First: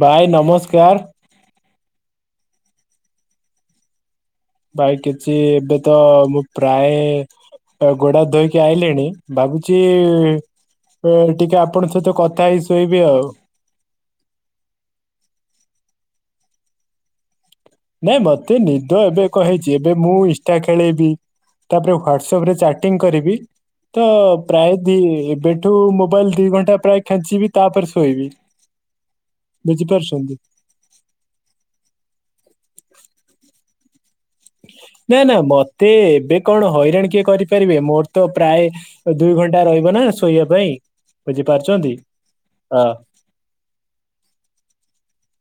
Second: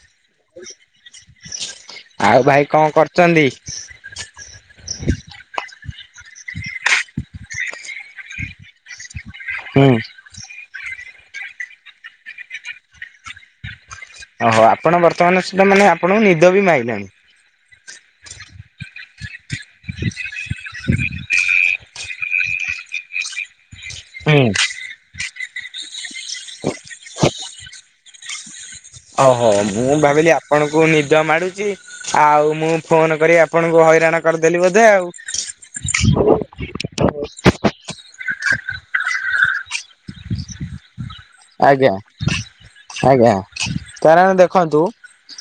ଭାଇ ନମସ୍କାର ଆଉ ଭାଇ କଣ କରୁଛନ୍ତି? ଭାଇ କିଛି ଏବେ ତ ମୁଁ ପ୍ରାୟ ଗୋଡହାତ ଧୋଇକି ଆଇଲିଣି। ଭାବୁଛି ଟିକେ ଆପଣଙ୍କ ସହିତ କଥା ହେଇ ଶୋଇବି ଆଉ। ଓହୋ ଆପଣ ବର୍ତ୍ତମାନ ସେଟା ମାନେ ଆପଣଙ୍କୁ ନିଦ ବି ମାଇଲାଣି। ନାଇଁ ମତେ ନିଦ ଏବେ କଣ ହେଇଛି, ଏବେ ମୁଁ ଇନଷ୍ଟା ଖେଳେଇବି। ତାପରେ ହ୍ଵାଟସପ ରେ ଚାଟିଂ କରିବି ତ ପ୍ରାୟ ଦି ଏବେଠୁ ମୋବାଇଲ ଦି ଘଣ୍ଟା ପ୍ରାୟ ଖେଞ୍ଚିବି ତାପରେ ଶୋଇବି। ଓହୋ ମୁଁ ଭାବିଲି ବୁଝିପାରୁଛନ୍ତି ଆପ ଆପଣଙ୍କୁ ନିଦ ମାଡୁଛି, ଆଉ ମୁଁ ଫୋନ କରି ଆପଣଙ୍କୁ ହଇରାଣ କରିଦେଲି ବୋଧେ ଆଉ। ନା ନା ମତେ ଏବେ କଣ ହଇରାଣ କିଏ କରିପାରିବେ, ମୋର ତ ପ୍ରାୟ ଦୁଇ ଘଣ୍ଟା ରହିବ ନା ଶୋଇବା ପାଇଁ। ଆଜ୍ଞା ବୁଝିପାରୁଛନ୍ତି ହଁ ଆଜ୍ଞା, କାରଣ ଦେଖନ୍ତୁ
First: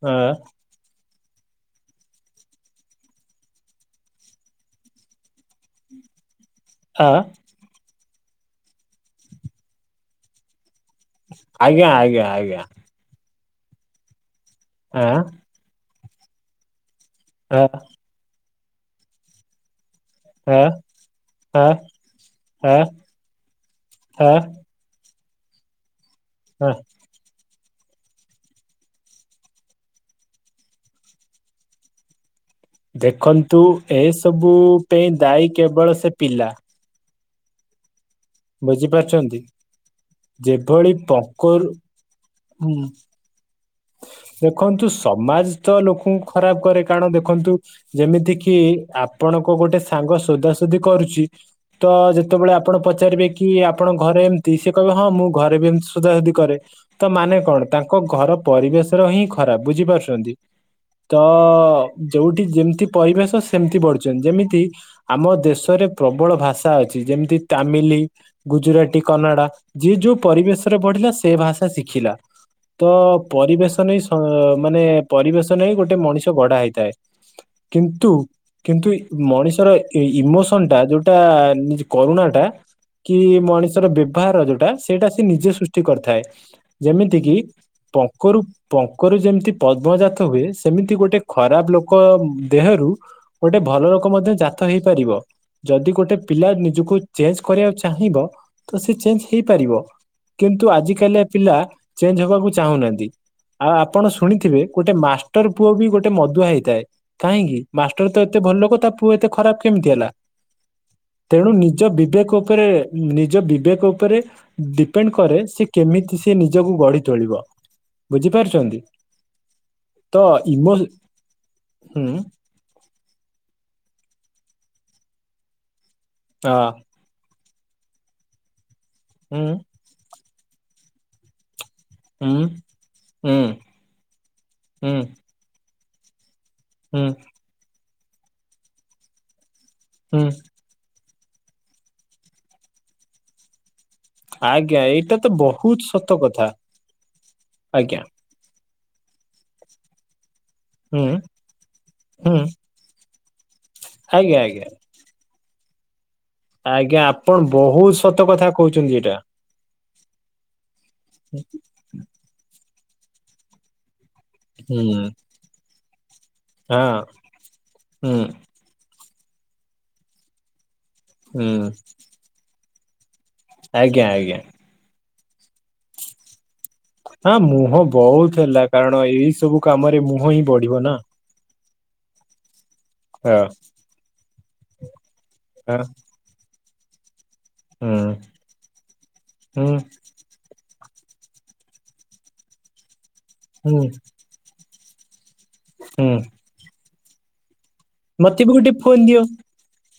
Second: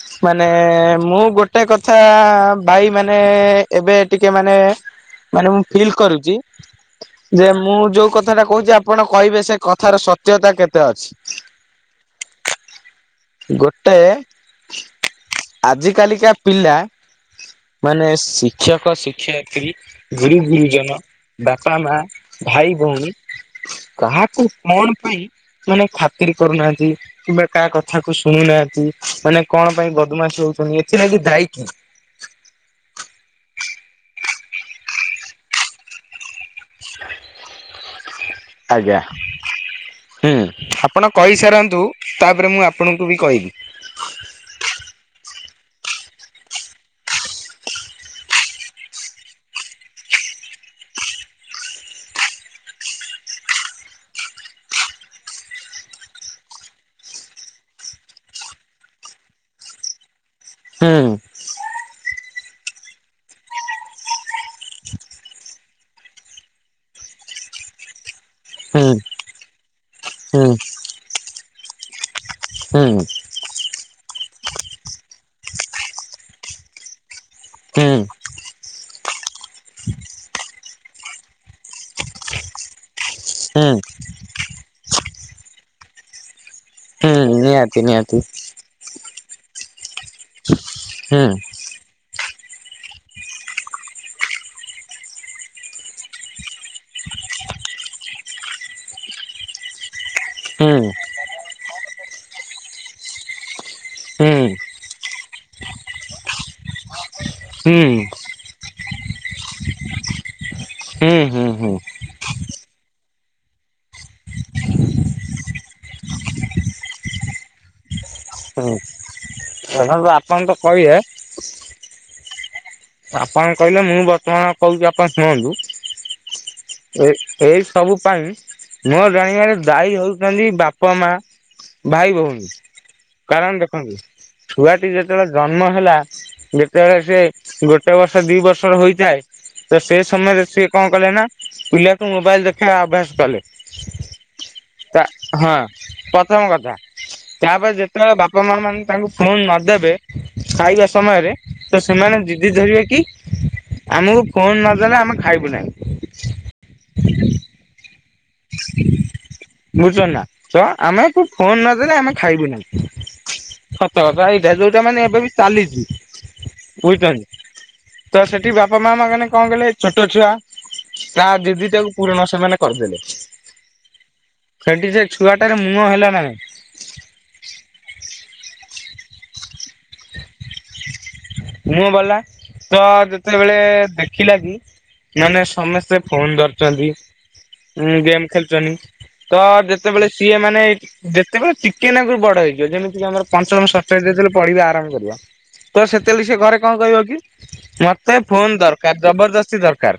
ହଁ ମାନେ ମୁଁ ଗୋଟେ ଗୋଟେ କଥା ଭାଇ ମାନେ ଏବେ ଟିକେ ମାନେ ମାନେ ମୁଁ ଫିଲ୍ କରୁଛି ହଁ। ଯେ ମୁଁ ଯୋଉ କଥାଟା କହୁଛି ଆପଣ କହିବେ ସେ କଥାର ସତ୍ୟତା କେତ କେତେ ଅଛି, ଆଜ୍ଞା ଆଜ୍ଞା ଆଜ୍ଞା ଗୋଟେ ହଁ। ଆଜି କାଲିକା ପିଲା ଆଁ ମାନେ ଶିକ୍ଷକ ଶିକ୍ଷୟତ୍ରୀ। ଗୁରୁ ଆଁ ଗୁରୁଜନ, ବାପା ଆଁ ମା, ଭାଇ ଆଁ ଭଉଣୀ ଆଁ କାହାକୁ କଣ ପାଇଁ ମାନେ ଖାତିର ଆଁ କରୁନାହାନ୍ତି? କିମ୍ୱା କାହା କଥା କୁ ଶୁଣୁନାହାନ୍ତି ମାନେ କଣ ପାଇଁ ବଦମାସ ହଉଛନ୍ତି ଏଥିଲାଗି ଦାୟୀ କିିଏ? ଦେଖନ୍ତୁ ଏସବୁ ପାଇଁ ଦାଇ କେବଳ ସେ ପିଲା। [inaudible] ବୁଝିପାରୁଛନ୍ତି? ହୁଁ ଯେଭଳି ଆପଣ ପଙ୍କରୁ କହିସାରନ୍ତୁ ତାପରେ ମୁଁ ହୁଁ। ଆପଣଙ୍କୁ ବି କହିବି। ଦେଖନ୍ତୁ ସମାଜ ତ ଲୋକଙ୍କୁ ଖରାପ କରେ, କାରଣ ଦେଖନ୍ତୁ ଯେମିତିକିି ଆପଣଙ୍କ ଗୋଟେ ସାଙ୍ଗ ଶୋଦା ଶୋଦି କରୁଛି ତ ଯେତେବେଳେ ଆପଣ ପଚାରିବେ କି ଆପଣଙ୍କ ଘରେ ଏମିତି ସେ କହିବ ହଁ ମୁଁ ଘରେ ବି ଏମତି ସୁଧା ସୁଧି କରେ। ତ ମାନେ କଣ, ତାଙ୍କ ଘର ପରିବେଶର ହିଁ ଖରାପ ବୁଝିପାରୁଛନ୍ତି, ହୁଁ ତ ଯୋଉଠି ଯେମିତି ପରିବେଶ ସେମିତି ବଢିଛନ୍ତି ଯେମିତି ଆମ ଦେଶରେ ପ୍ରବଳ ଭାଷା ଅଛି, ଯେମିତି ତାମିଲ ହୁଁ ଗୁଜୁରାଟୀ, କନଡ଼ା ଯିଏ ଯୋଉ ହୁଁ ପରିବେଶରେ ବଢିଲା ସେ ଭାଷା ଶିଖିଲା, ହୁଁ ତ ପରିବେଶ ନେଇଁ ସ ମାନେ ପରିବେଶ ନେଇ ହିଁ ଗୋଟେ ମଣିଷ ଗଢା ହେଇଥାଏ। ହୁଁ କିନ୍ତୁ କିନ୍ତୁ ମଣିଷର ଏ ଇମୋସନ ଟା ଯୋଉଟା ନି କରୁଣା ଟା। କି ହୁଁ ମଣିଷର ବ୍ୟବହାର ଯୋଉଟା ସେଇଟା ସେ ନିଜେ ସୃଷ୍ଟି କରିଥାଏ। ହୁଁ ଯେମିତି କିି ନିହାତି ନିହାତି ପଙ୍କରୁ ପଙ୍କରୁ ଯେମିତି ପଦ୍ମଜାତ ହୁଏ। ସେମିତି ଗୋଟେ ହୁଁ ଖରାପ ଲୋ କ ଦେହରୁ ଗୋଟେ ଭଲ ରୋଗ ମଧ୍ୟ ଜାତ ହେଇପାରିବ। ଯଦି ଗୋଟେ ପିଲା ନିଜକୁ ଚେଞ୍ଜ କରିବାକୁ ଚାହିଁବ ତ ସେ ଚେଞ୍ଜ ହେଇପାରିବ। କିନ୍ତୁ ହୁଁ ଆଜି କାଲିଆ ପିଲା ଚେଞ୍ଜ ହବାକୁ ଚାହୁଁନାହାନ୍ତି। ଆଉ ଆପଣ ହୁଁ ଶୁଣିଥିବେ ଗୋଟେ ମାଷ୍ଟର ପୁଅ ବି ଗୋଟେ ମଦୁଆ ହେଇଥାଏ। କାହିଁକି ହୁଁ ମାଷ୍ଟର ତ ଏତେ ଭଲ ଲୋକ ତା ପୁଅ ଏତେ ଖରାପ କେମିତି ହେଲା? ହୁଁ ହୁଁ ତେଣୁ ନିଜ ହୁଁ ବିବେକ ଉପରେ ନିଜ ବିବେକ ଉପରେ ଡିପେଣ୍ଡ କରେ ସେ କେମିତି ସେ ନିଜକୁ ଗଢି ତୋଳିବ? ବୁଝିପାରୁଛନ୍ତି? ହୁଁ ତ ଆପଣ ଇମ କହିବେ ହୁଁ ଆପଣ କହିଲେ ମୁଁ ବର୍ତ୍ତମାନ କହୁଛି ଆପଣ ଶୁଣନ୍ତୁ। ହଁ। ଏ ଏଇ ସବୁ ପାଇଁ ମୋ ହୁଁ ଜାଣିବାରେ ଦାୟୀ ହଉଛନ୍ତି ବାପା ମା। ଭାଇ ହୁଁ ଭଉଣୀ ହୁଁ କାରଣ ଦେଖନ୍ତୁ। ଛୁଆଟି ହୁଁ ଯେତେବେଳେ ଜନ୍ମ ହେଲା ଦେ ଯେତେବେଳେ ହୁଁ ସିଏ ଗୋଟେ ବର୍ଷ ଦି ବର୍ଷ ହୋଇଥାଏ ତ ସେ ହୁଁ ସମୟରେ ସିଏ କଣ କଲେ ନା ପିଲାକୁ ମୋବାଇଲ ଦେଖେଇବା ଅଭ୍ୟାସ କଲେ। ଆଜ୍ଞା ତା ଏଇଟା ତ ହଁ ବହୁତ ସତ ପ୍ରଥମ କଥା ତାପରେ ଆଜ୍ଞା ଯେତେବେଳେ ବା ବାପା ମାଆ ମାନେ ତାଙ୍କୁ ଫୋନ୍ ନଦେବେ ଖାଇବା ହୁଁ ସମୟରେ ତ ସେମାନେ ଜି ହୁଁ କରିବାକି ଆମକୁ ଆଜ୍ଞା ଫୋନ ଆଜ୍ଞା ନଦେଲେ ଆମେ ଖାଇବୁ ନାହିଁ। ଆଜ୍ଞା ଆପଣ ବହୁତ ସତ କଥା କହୁଛନ୍ତି ଏଇଟା। ବୁଝୁଛନ୍ତି ନା ତ ଆମେ ଫୋନ ନଦେଲେ ଆମେ ଖାଇବୁନି ସତ କଥା ଭାଇ। ହୁଁ ଯୋଉଟା ମାନେ ଏବେ ବି ଚାଲିଛି। ହଁ ବୁଝୁଛନ୍ତି। ହୁଁ ତ ସେଠି ବାପା ମା ମାମାନେ କଣ କଲେ ଛୋଟ ଛୁଆ ତା ହୁଁ ଯିଦିଟାକୁ ପୂରଣ ସେମାନେ କରିଦେଲେ। ଆଜ୍ଞା ଆଜ୍ଞା। ସେଠି ସେ ଛୁଆଟାରେ ମୁହ ହେଲା ନାଇଁ? ହ ମୁହଁ ବହୁତ ହେଲା କାରଣ ଏଇ ସବୁ କାମରେ ମୁହଁ ହିଁ ବଢିବ ନା। ମୁହଁ ବଢ଼ିଲା ତ ହଁ ଯେତେବେଳେ ଦେଖିଲା କି ମାନେ ହଁ ସମସ୍ତେ ଫୋନ ଧରିଛନ୍ତି ଉଁ ହୁଁ ଗେମ୍ ଖେଳ ଛନ୍ତି ତ ହୁଁ ଯେତେବେଳେ ସିଏ ମାନେ ଯେତେବେଳେ ଚିକେନକରୁ ବଡ ହେଇଯିବ ଯେମିତି କି ଆମର ପଞ୍ଚମ ହୁଁ ଷଷ୍ଠ ଯେତେବେଳେ ପଢିବା ଆରମ୍ଭ କରିବା ତ ହୁଁ ସେତେବେଳେ ସେ ଘରେ କଣ କହିବ କି? ମ ତେ ମତେ ବି ଫୋନ୍ ଗୋଟେ ଦରକାର ଫୋନ ଦିଅ ଜବରଦସ୍ତି ଦରକାର।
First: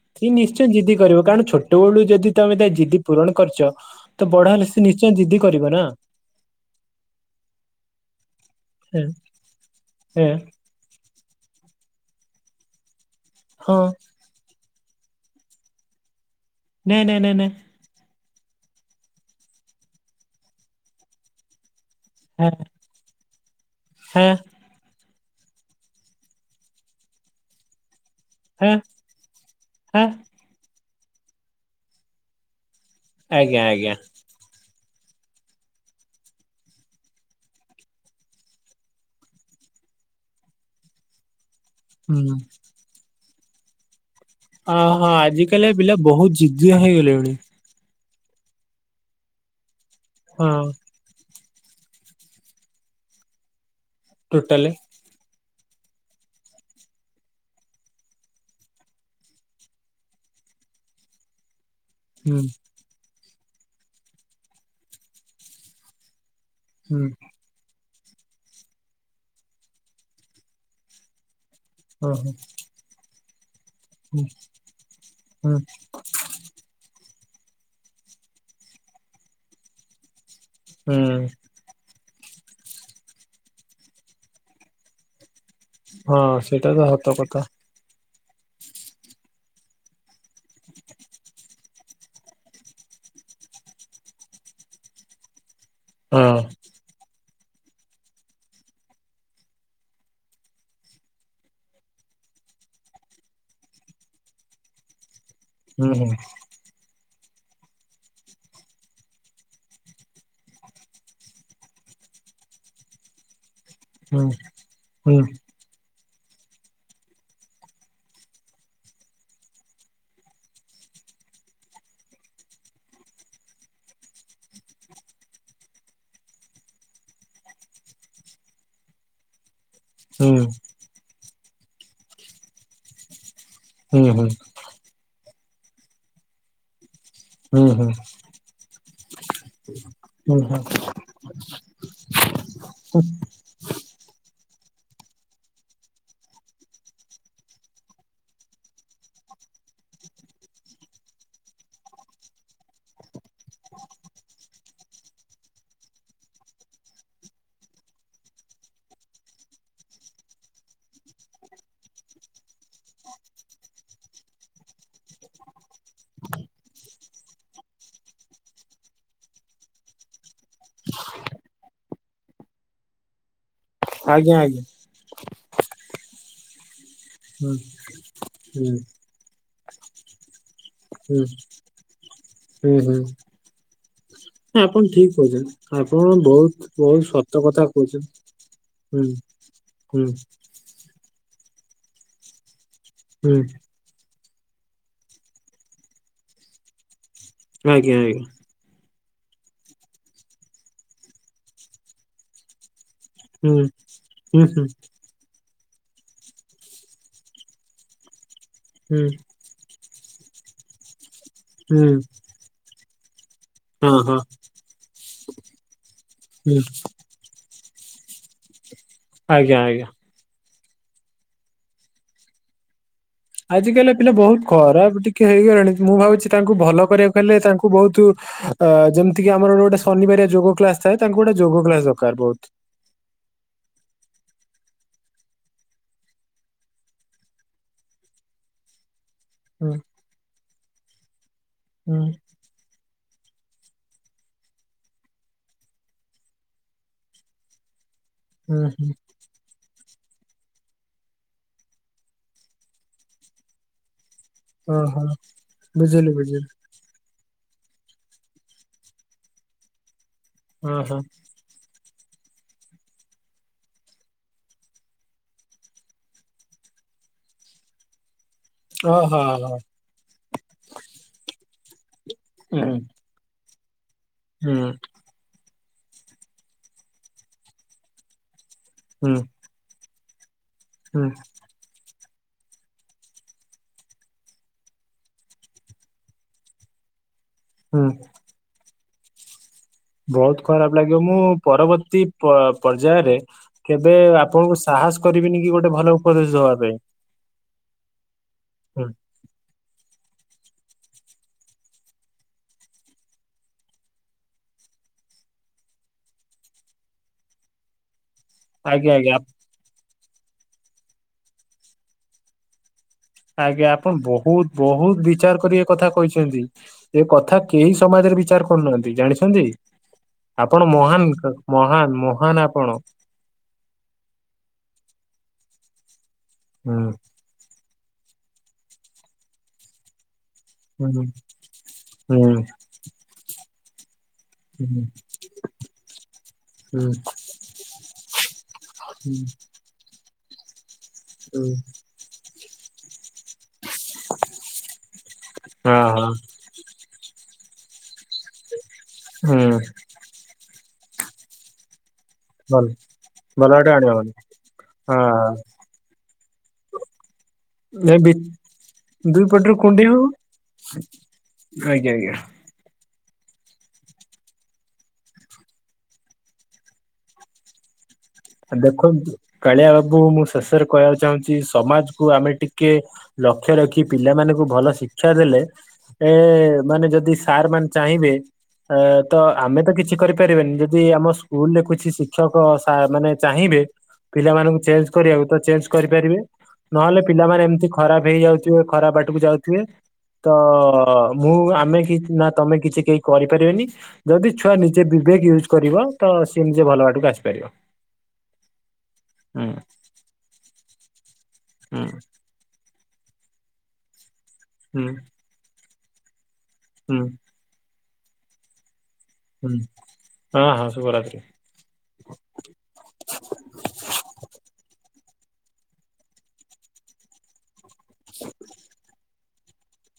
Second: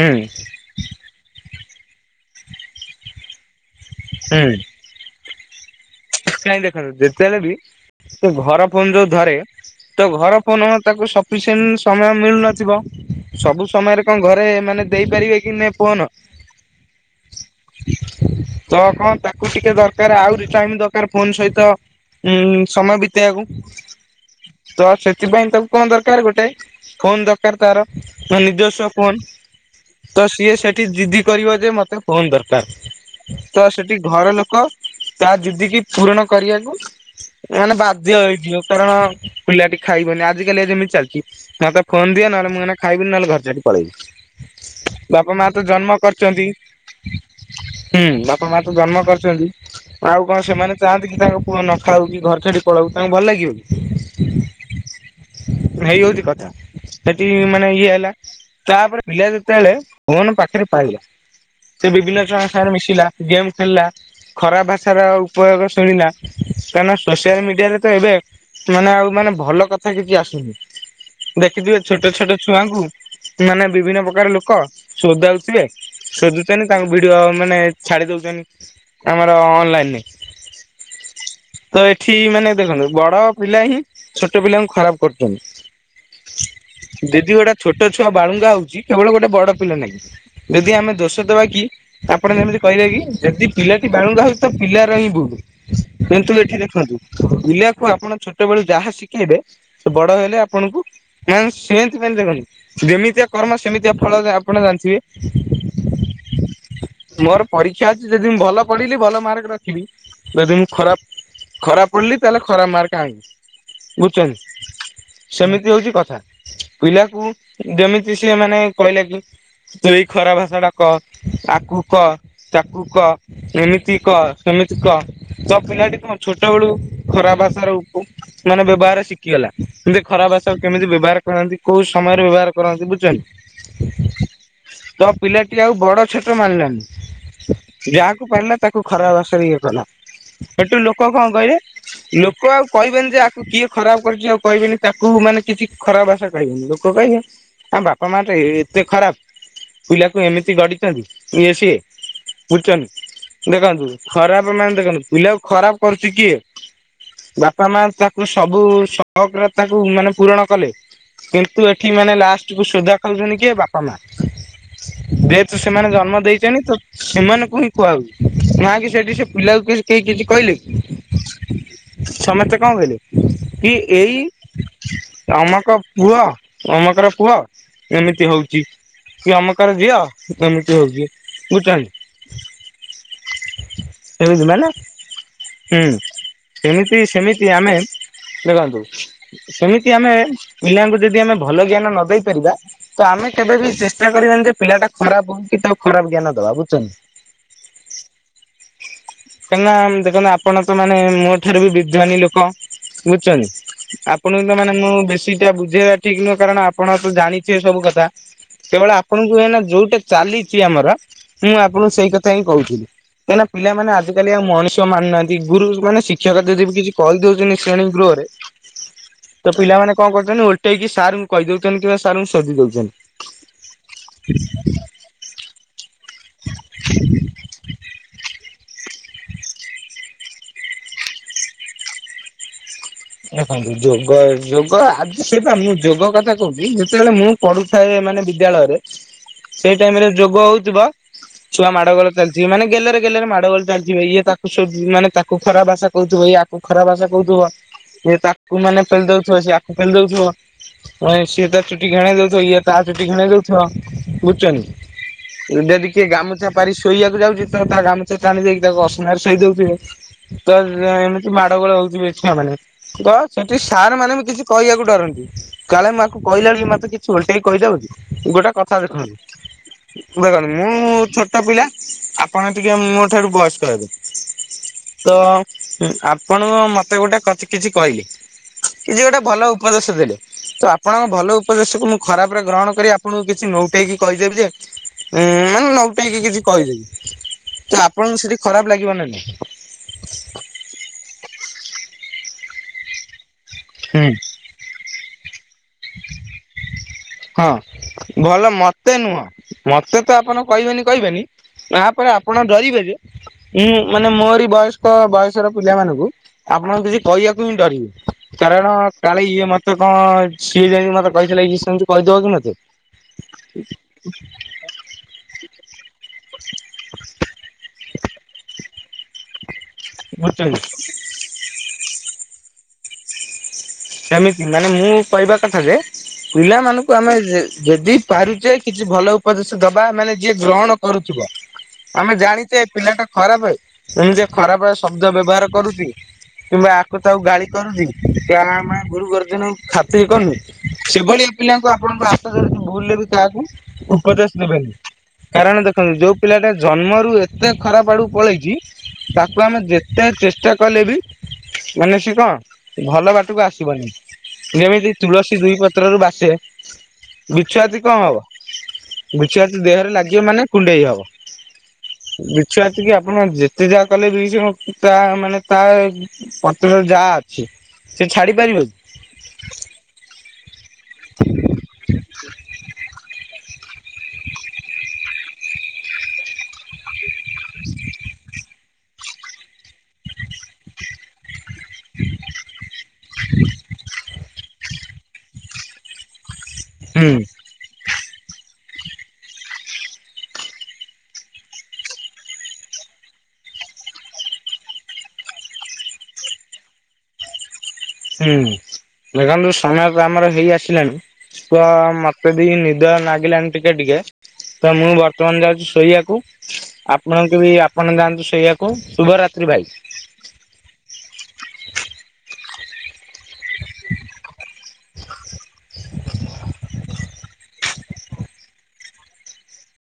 ହୁଁ ସେ ଜିଦି କରିବ କାରଣ ଛୋଟ ବେଳୁ ଯଦି ତମେ ତା ଜିଦି ପୂରଣ କରଛ ତ ବଢ ହୁଁ ହେଲେ ସ ନିଶ୍ଚୟ ଜିଦି କରିବନା। କାହିଁ ଦେଖନ୍ତୁ ଯେତେବେଳେ ବି ସେ ଘର ଫୋନ ଯୋଉ ଧରେ ତ ହଁ ଘର ଫୋନ ତାକୁ ସଫିସେଣ୍ଟ ସମୟ ମିଳୁନଥିବ। ସବୁ ହଁ ସମୟରେ କଣ ଘରେ ମାନେ ଦେଇ ପାରିବେ କି? ନେ ଫୋନ। ନେ ନେ ନେ ତ କଣ ତାକୁ ଟିକେ ଦରକାର ଆହୁରି ଟାଇମ ଦରକାର ଫୋନ ସହିତ। ଉୁଁ ସମୟ ବିତେଇବାକୁ ହଁ। ତ ସେଥିପାଇଁ ତାକୁ କଣ ଦରକାର? ଗୋଟେ ଫୋନ ଦର ଦରକାର ତାର ବା ହାଁ ନିଜସ୍ୱ ଫୋନ ହାଁ ତ ସିଏ ସେଠ ଠି ଜିଦି କରିବ ଯେ ମତେ ଫୋନ ଦରକାର ଆଜ୍ଞା ତ ଆଜ୍ଞା ସେଠି ଘର ଲୋକ ତା ଯିଦି କିି ପୂରଣ କରିବାକୁ ମାନେ ବାଧ୍ୟ ହେଇଥିଲୁ କାରଣ ପିଲାଟି ଖାଇବନି ଆଜିିକାଲି ଯେମିତି ଚାଲିଛି। ମତେ ଫୋନ ଦିଅ ହୁଁ ନହେଲେ ମୁଁ ଏଇନା ଖାଇବିନି ନହେଲେ ଘର ଛାଡି ପଳେଇବି। ହଁ ହଁ ବାପା ମା ତ ଆଜିକାଲିକା ଜନ୍ମ ପିଲା ବହୁତ କରିଛନ୍ତି ଜିଦିଆ ହେଇଗଲେଣି। ହୁଁ ବାପା ମା ତ ଜନ୍ମ କରିଛନ୍ତି ଆଉ କଣ ହଁ ସେମାନେ ଚାହାନ୍ତି କି ତାଙ୍କ ପୁଅ ନଖାଉ କି ଘର ଛାଡି ପଳାଉ ତାଙ୍କୁ ଭଲ ଲାଗିବ କି। ଟୋଟାଲେ ସେଇ ହେଉଛି କଥା। ସେଠି ମାନେ ଇଏ ହେଲା ତାପରେ ପିଲା ଯେତେବେଳେ ଫୋନ୍ ପାଖରେ ପାଇଲା ସେ ବିଭିନ୍ନ ହୁଁ ଛୁଆଙ୍କ ସାଙ୍ଗରେ ମିଶିଲା ଗେମ୍ ଖେଳିଲା ଖରାପ ଭାଷାର ଉପଯୋଗ ଶୁଣିଲା। କାହିଁକ ନା ହୁଁ ସୋସିଆଲ ମିଡିଆରେ ଏବେ ମାନେ ଆଉ ମାନେ ଭଲ କଥା କିଛି ଆସୁନି ଦେଖିଥିବେ ଛୋଟ ହଁ ହଁ ଛୋଟ ଛୁଆଙ୍କୁ ମାନେ ବିଭିନ୍ନ ହୁଁ ପ୍ରକାର ଲୋକ ହୁଁ ସୋଧାଉଥିବେ ସେନ୍ତି ତାଙ୍କୁ ଭିଡିଓ ମାନେ ଛାଡି ଦୋଉଛନ୍ତି ଆମର ଅନଲାଇନରେ। ହୁଁ। ତ ଏଠି ମାନେ ଦେଖନ୍ତୁ ବଡ଼ ପିଲା ହିଁ ଛୋଟ ପିଲାଙ୍କୁ ଖରାପ ହଁ ସେଇଟା ତ କରୁଚନ୍ତି ସତ ଦିଦି କଥା ଏଗୁଡା ଛୋଟ ଛୁଆ ବାଳୁଙ୍ଗା ହୋଉଛି କେବଳ ଗୋଟେ ବଡ଼ ପିଲା ନାଗି ଯଦି ଆମେ ଦୋଷ ଦେବା କି? ଆପଣ ମାନେ ଯଦି କହିବେ କି ଯଦି ପିଲାଟି ବାଲୁଙ୍ଗା ହୋଉଛି ତ ପିଲାର ହିଁ ଭୁଲୁ। ହଁ କିନ୍ତୁ ଏଠି ଦେଖନ୍ତୁ ପିଲାକୁ ଆପଣ ଛୋଟବେଳୁ ଯାହା ଶିଖେଇବେ ସେ ବଡ଼ ହେଲେ ଆପଣଙ୍କୁ ମାନେ ସେଥିପାଇଁ ଦେଖନ୍ତୁ ଯେମିତିଆ କର୍ମ ସେମିତିଆ ଫଳ ଆପଣ ଜାଣିଥିବେ? ହୁଁ ହୁଁ। ମୋର ପରୀକ୍ଷା ଅଛି ଯଦି ମୁଁ ଭଲ ପଢିଲି ଭଲ ମାର୍କ ରଖିବି। ଯଦି ମୁଁ ଖରାପ ଖରାପ ପଡିଲି ତାହେଲେ ଖରା ମାର୍କ ଆଇଲି। ହୁଁ ବୁଝୁଚନି ହୁଁ ସେମି ଇଏ ହେଉଛି କଥା ପିଲାକୁ ଯେମିତି ସିଏ ମାନେ କହିଲା କି ତୁ ଏଇ ଖରା ଭାଷା ଟା କ ଆକୁ କ ତାକୁ କ ଏମିତି କ ସେମିତି କ ତ ପିଲାଟି କଣ ଛୋଟ ବେଳୁ ଖରା ଭାଷାରେ ମାନେ ବ୍ୟବହାର ଶି କି ହେଲା ସେମିତି ଖରା ହୁଁ ଭାଷାକୁ କେମିତି ବ୍ୟବହାର କରନ୍ତି କୋଉ ସମୟରେ ବ୍ୟବହାର କରନ୍ତି ବୁଝୁଛନ୍ତି। ହୁଁ ହୁଁ। ତ ପିଲାଟି ଆଉ ବଡ଼ ଛୋଟ ମାନିଲାନି। ହୁଁ ହୁଁ ହୁଁ ଯାହାକୁ ପାରିଲା ତାକୁ ଖରାପ୍ ଭାଷା ଇଏ କଲା। ହୁଁ ହୁଁ ସେଠୁ ଲୋକ କଣ କହିଲେ ଲୋକ ଆଉ କହିବେନି ଯେ ଆକୁ କିଏ ଖରାପ କହିକି ଆଉ କହିବିନି ତାକୁ ମାନେ କିଛି ଖରାପ ଭାଷା କହିବେନି ଲୋକ କହିବେ ତାଙ୍କ ବାପା ମା ଟା ଏତେ ଖରାପ୍। ପିଲାକୁ ଏମିତି ଗଡିଛନ୍ତି ଏ ସିଏ ବୁଝୁଛନ୍ତି। ଦେଖନ୍ତୁ ଖରାପ୍ ମାନେ ଦେଖନ୍ତୁ ପିଲା ଖରାପ କରୁଛି କିଏ? ବାପା ମା ତାକୁ ସବୁ ଶକ ତାକୁ ମାନେ ପୂରଣ କଲେ କିନ୍ତୁ ଏଠି ମାନେ ଲାଷ୍ଟ କୁ ସୁଧା ଖାଉଛନ୍ତି କି ବାପା ମା। ଯେହେତୁ ସେମାନେ ଜନ୍ମ ଦେଇଛନ୍ତି ତ ସେମାନଙ୍କୁ ହିଁ କୁହା ହଉଛି ନ କି ସେଠି ସେ ପିଲାକୁ କି କେହି କିଛି କହିଲେ ସମସ୍ତେ କଣ କହିଲେ କି ଏଇ ଆଜ୍ଞା ଆଜ୍ଞା ଅମକ ପୁଅ ଅମକର ପୁଅ ହୁଁ ଏମିତି ହୋଉଛି। ହୁଁ କି ଅମକର ଝିଅ ଏମିତି ହେଉଚି ହୁଁ ମୁଁ କାଇଁ ହୁଁ ହୁଁ ଏମିତି ମାନେ ଆପଣ ଠିକ୍ କହିଛନ୍ତି ହୁଁ ଆପଣ ବହୁତ ସେମିତି ବହୁତ ସତ ସେମିତି କଥା ଆମେ କହୁଛନ୍ତି। ଦେଖନ୍ତୁ ହୁଁ ସେମିତି ହୁଁ ଆମେ ପିଲାଙ୍କୁ ଯଦି ଆମେ ଭଲ ଜ୍ଞାନ ନ ଦେଇପାରିବା ତ ଆମେ ହୁଁ କେବେ ବିି ଚେ ଷ୍ଟା କରିବାନି ଯେ ପିଲା ଟା ଖରାପ ହଉ କି ତାକୁ ଖରାପ ଜ୍ଞାନ ଦବା ବୁଝୁଚନ୍ତି? ଆଜ୍ଞା ଆଜ୍ଞା। କାହିଁକି ନା ଦେଖନ୍ତୁ ଆପଣ ତ ମାନେ ମୋ ଠାରୁ ବି ବିଦ୍ୱାନୀ ଲୋକ ବୁଝୁଛନ୍ତି ହୁଁ ଆପଣ ହୁଁ ତ ହୁଁ ମାନେ ମୁଁ ବେଶ୍ ସେଟା ବୁଝେଇବା ଠିକ୍ ନୁହଁ କାରଣ ଆପଣ ତ ଜାଣିିବେ ସବୁ କଥା କେବଳ ହୁଁ ଆପଣଙ୍କୁ ଏ ଯୋଉଟା ଚାଲିଛି ଆମର ମୁଁ ହୁଁ ଆପଣଙ୍କୁ ସେଇ କଥା ହିଁ କହୁଥିଲି କାହିଁକିନା ପିଲାମାନେ ହଁ ହଁ ଆଜିକାଲି ଆଉ ମଣିଷ ମାନୁନାହାନ୍ତି ଗୁରୁ ମାନେ ଶିକ୍ଷକ ହୁଁ ଯଦି ବି କିଛି କହିଦଉଛନ୍ତି ଶ୍ରେଣୀ ଗୃହରେ ତ ଆଜ୍ଞା ଆଜ୍ଞା। ପିଲାମାନେ କଣ କରୁଛନ୍ତି ଓଲଟେଇକି ସାର୍ଙ୍କୁ କହିଦଉଛନ୍ତି କିମ୍ବା ସାର୍ଙ୍କୁ ସୋଦି ଦଉଛନ୍ତି। ଆଜି କାଲିକା ପିଲା ବହୁତ ଖରାପ ଟିକେ ହେଇଗଲେଣି। ମୁଁ ଭାବୁଛି ତାଙ୍କୁ ଭଲ କରିବାକୁ ହେଲେ ତାଙ୍କୁ ବହୁତ ଅ ଯେମତିିକି ଆମର ଗୋଟ ଗୋଟେ ଶନିବାରିଆ ଯୋଗ କ୍ଲାସ ଥାଏ ତାଙ୍କୁ ଗୋଟେ ଯୋଗ କ୍ଲାସ ଦରକାର ବହୁତ। ଦେଖନ୍ତୁ ଯୋଗ ଯୋଗ ଆଜି ସେଟା ମୁଁ ଯୋଗ କଥା କହୁଛି ଯେତେବେଳେ ମୁଁ। ପଢୁଥାଏ ମାନେ ବିଦ୍ୟାଳୟରେ ହୁଁ ସେଇ ଟାଇମ ରେ ଯୋଗ ହଉଥିବା ଛୁଆ ମାଡ ହୁଁ ଗୋଳ ଚାଲି ଜିଏ ମାନେ ଗେଲରେ ଗେଲରେ ମାଡ ଗୋଳ ଚାଲିଥିବ ଇଏ ତାକୁ ସବୁ ଶୋ ମାନେ ତାକୁ ଖରାପ ଭାଷା କହୁଥିବ ଇଏ ୟାକୁ ଖରାପ ଭାଷା କହୁଥିବ। ସିଏ ହୁଁ ତାକୁ ମାନେ ହୁଁ ପେଲି ଦଉଥିଵ ସିଏ ଆକ ସିଏ ପେଲି ଦଉଥିବ ମେ ସିଏ ତା ଚୁଟି ଘେଣେଇ ଦଉଥିବ ଇଏ ତା ଚୁଟି ଘେଣେଇ ଦଉଥିବ। ଓହୋ ବୁଝୁଛନ୍ତି ଯଦି କିଏ ବୁଝିଲି ବୁଝିଲି ଗାମୁଛା ପାରି ଶୋଇବାକୁ ଯାଉଛି ତ ତା ଗାମୁଛା ଟାଣି ଦେଇକି ତାକୁ ଅସନାରେ ଶୋଇ ଦଉଥିବେ ତ ଓହୋ ଏମିତି ମା ଟ ଗୋଳ ହଉଥିବେ ଛୁଆମାନେ ତ ସେଠି ସାର୍ ମାନେ ବି କିଛି କହିବାକୁ ଡରନ୍ତି। କାଳେ ମୁଁ ଆକୁ କହିଲାବେଳେ ବି ମତେ କିଛି ଓଲଟେଇକି କହିଦେବକି। ଗୋଟେ କ ସାର ଓହୋ। ଓହୋ ଦେଖନ୍ତୁ ଦେଖନ୍ତୁ ମୁଁ ଛୋଟ ପିଲା ଆପଣ ହୁଁ ଟିକେ ମୋ ତାଠୁ ବୟସ୍କ ହେବେ। ହୁଁ। ତ ଆପଣ ମତେ ଗୋଟେ କଥା କିଛି କହିଲେ। କିଛି ହୁଁ ଗୋଟେ ଭଲ ଉପଦେଶ ଦେଲେ ତ ଆପଣଙ୍କ ହୁଁ ଭଲ ଉ ଉପଦେଶକୁ ମୁଁ ଖରାପ ରେ ଗ୍ରହଣ କରି ଆପଣଙ୍କୁ କିଛି ନଉଟେଇକି କହିଦେବ ଯେ। ଉଁ ମାନେ ନଉଟେଇକି କିଛି କହିଦେବି ତ ହୁଁ ଆପଣଙ୍କୁ ସେଠି ଖରାପ ଲାଗିବନା ନାଇଁ? ବହୁତ ଖରାପ ଲାଗିବ ମୁଁ ପରବର୍ତ୍ତୀ ପ ପର୍ଯ୍ୟାୟରେ କେବେ ହୁଁ ଆପଣଙ୍କୁ ସାହସ କରିବିନି କି ଗୋଟେ ଭଲ ଉପଦେଶ ଦବା ପାଇଁ। ହଁ ଭଲ ହୁଁ, ମତେ ନୁହଁ ମତେ ତ ଆପଣ କହିବେନି କହିବେନି ତାପରେ ଆପଣ ଡରିବେ ଯେ ମୁଁ ମାନେ ମୋରି ବୟସ୍କ ବୟସର ପିଲାମାନାନଙ୍କୁ ଆପଣଙ୍କୁ କିଛି କହିବାକୁ ହିଁ ଡରିବି। କାରଣ ଆଜ୍ଞା ଆଜ୍ଞା କାଳେ ଇଏ ମତେ କଣ ସିଏ ଯେମିତି ମତେ କହିଥିଲେ ଏ ସେମତି କହିଦବ କି ମତେ। ଆଜ୍ଞା ଆପଣ ବହୁତ ବହୁତ ବିଚାର କରି ଏ କଥା କହିଛନ୍ତି। ଏ କଥା କେହି ସମାଜରେ ବିଚାର କରୁନାହାଁନ୍ତି ଜାଣିଛନ୍ତି ବୁଝୁଛନ୍ତି ଆପଣ ମହାନ। ମହାନ ମହାନ ଆପଣ। ସେମିତି ମାନେ ମୁଁ କହିବା କଥା ଯେ ହୁଁ ପିଲାମାନଙ୍କୁ ଆମେ ଯେ ଯେଦି ପାରୁଚେ କିଛି ଭଲ ଉପଦେଶ ଦବା ମାନେ ଯିଏ ଗ୍ରହଣ ହୁଁ ହୁଁ। କରୁଥିବ ଆମେ ହୁଁ ଜାଣିଚେ ପିଲାଟା ଖରାପେ। ଏମିତିଆ ଖରାପ ଶବ୍ଦ ବ୍ୟବହାର କରୁଚି କିମ୍ବା ହୁଁ ଆକୁ ତାକୁ ଗାଳି କରୁଚି ଗୁରୁ ଗୁରୁଜନକୁ ଖାତିରି କରୁନି ସେଭଳିଆ ପିଲାଙ୍କୁ ଆପଣଙ୍କ ହାତ ଧରିକି ଭୁଲରେେ ବି କାହାକୁ ଉପଦେଶ ଦେବେନି କାରଣ ହଁ ଦେଖନ୍ତୁ ହଁ ଯୋଉ ପିଲାଟା ଜନ୍ମରୁ ଏତେ ଖରାପ ଆଡ଼କୁ ପଳେଇଛି ତାକୁ ଆମେ ହୁଁ ଯେତେ ଚେଷ୍ଟା କଲେ ବି ମାନେ ସି କଣ ଭଲ ବାଟକୁ ବାଟେ ଆସିବନି ଆଣିବ ମାନେ ଯେମିତି ହଁ ତୁଳସୀ ଦୁଇ ପ ପତ୍ର ରୁ ବାସେ ବିଛୁଆତି ନାଇଁ କଣ ବି ହବ? ଦୁଇ ପଟରୁ ବିଛୁଆତି କୁଣ୍ଡେଇ ଦେହରେ ହବ ଲାଗିବ ମାନେ କୁଣ୍ଡେଇ ହବ। ଆଜ୍ଞା ଆଜ୍ଞା। ବିଛୁଆତିକି ଆପଣ ଯେତେ ଯାହା କଲେ ବି ସେକଣ ତା ମାନେ ତା ପତ୍ରରେ ଯାହା ଅଛି ସେ ଛା ଦେଖନ୍ତୁ କାଳିଆ ବାବୁ ମୁଁ ଶେଷରେ କହିବାକୁ ଚାହୁଁଛି ସମାଜକୁ ଆମେ ଟିକେ ଲକ୍ଷ୍ୟ ରଖି ପିଲାମାନଙ୍କୁ ଭଲ ଶିକ୍ଷା ଦେଲେ ଏ ମାନେ ଯଦି ସାର୍ ମାନେ ଚାହିଁବେ ଏଁ ତ ଆମେ ତ କିଛି କରିପାରିବାନି ଯଦି ଆମ ସୁ ସ୍କୁଲରେ କିଛି ଶିକ୍ଷକ ସା ମାନେ ଚାହିଁବେ ପିଲାମାନଙ୍କୁ ଚେଞ୍ଜ କରିବାକୁ ତ ଚେଞ୍ଜ କରିପାରିବେ ନହଲେ ହୁଁ ପିଲମାନେ ଏମିତି ଖରାପ ହେଇଯାଉଥିବେ ଖରାପ ବାଟକୁ ଯାଉଥିବେ। ତ ମୁଁ ଆମେ କି ନା ତମେ କିଛି କେହି କରିପାରିବେନି। ଯଦି ଛୁଆ ନିଜେ ବିବେକ୍ ୟୁଜ୍ କରିବ ତ ସିଏ ନିଜେ ଭଲ ବାଟକୁ ଆସିପାରିବ। ହୁଁ ହୁଁ ଦେଖନ୍ତୁ ସମୟ ତ ଆମର ହେଇ ଆସିଲାଣି ତ ହୁଁ। ମ ଯଦି ନିଦ ଲାଗିଲାଣିି ଟିକେ ଟିକେ ତ ହୁଁ ମୁଁ ବର୍ତ୍ତମାନ ଯାଉଛି ଶୋଇବାକୁ। ହୁଁ ଆପଣଙ୍କୁ ବି ଆପଣ ଯାଆନ୍ତୁ ସେଇଆକୁ ଶୁଭରାତ୍ ହୁଁ ହଁ ହଁ ଶୁଭ ରାତ୍ରି। [inaudible] [unintelligible]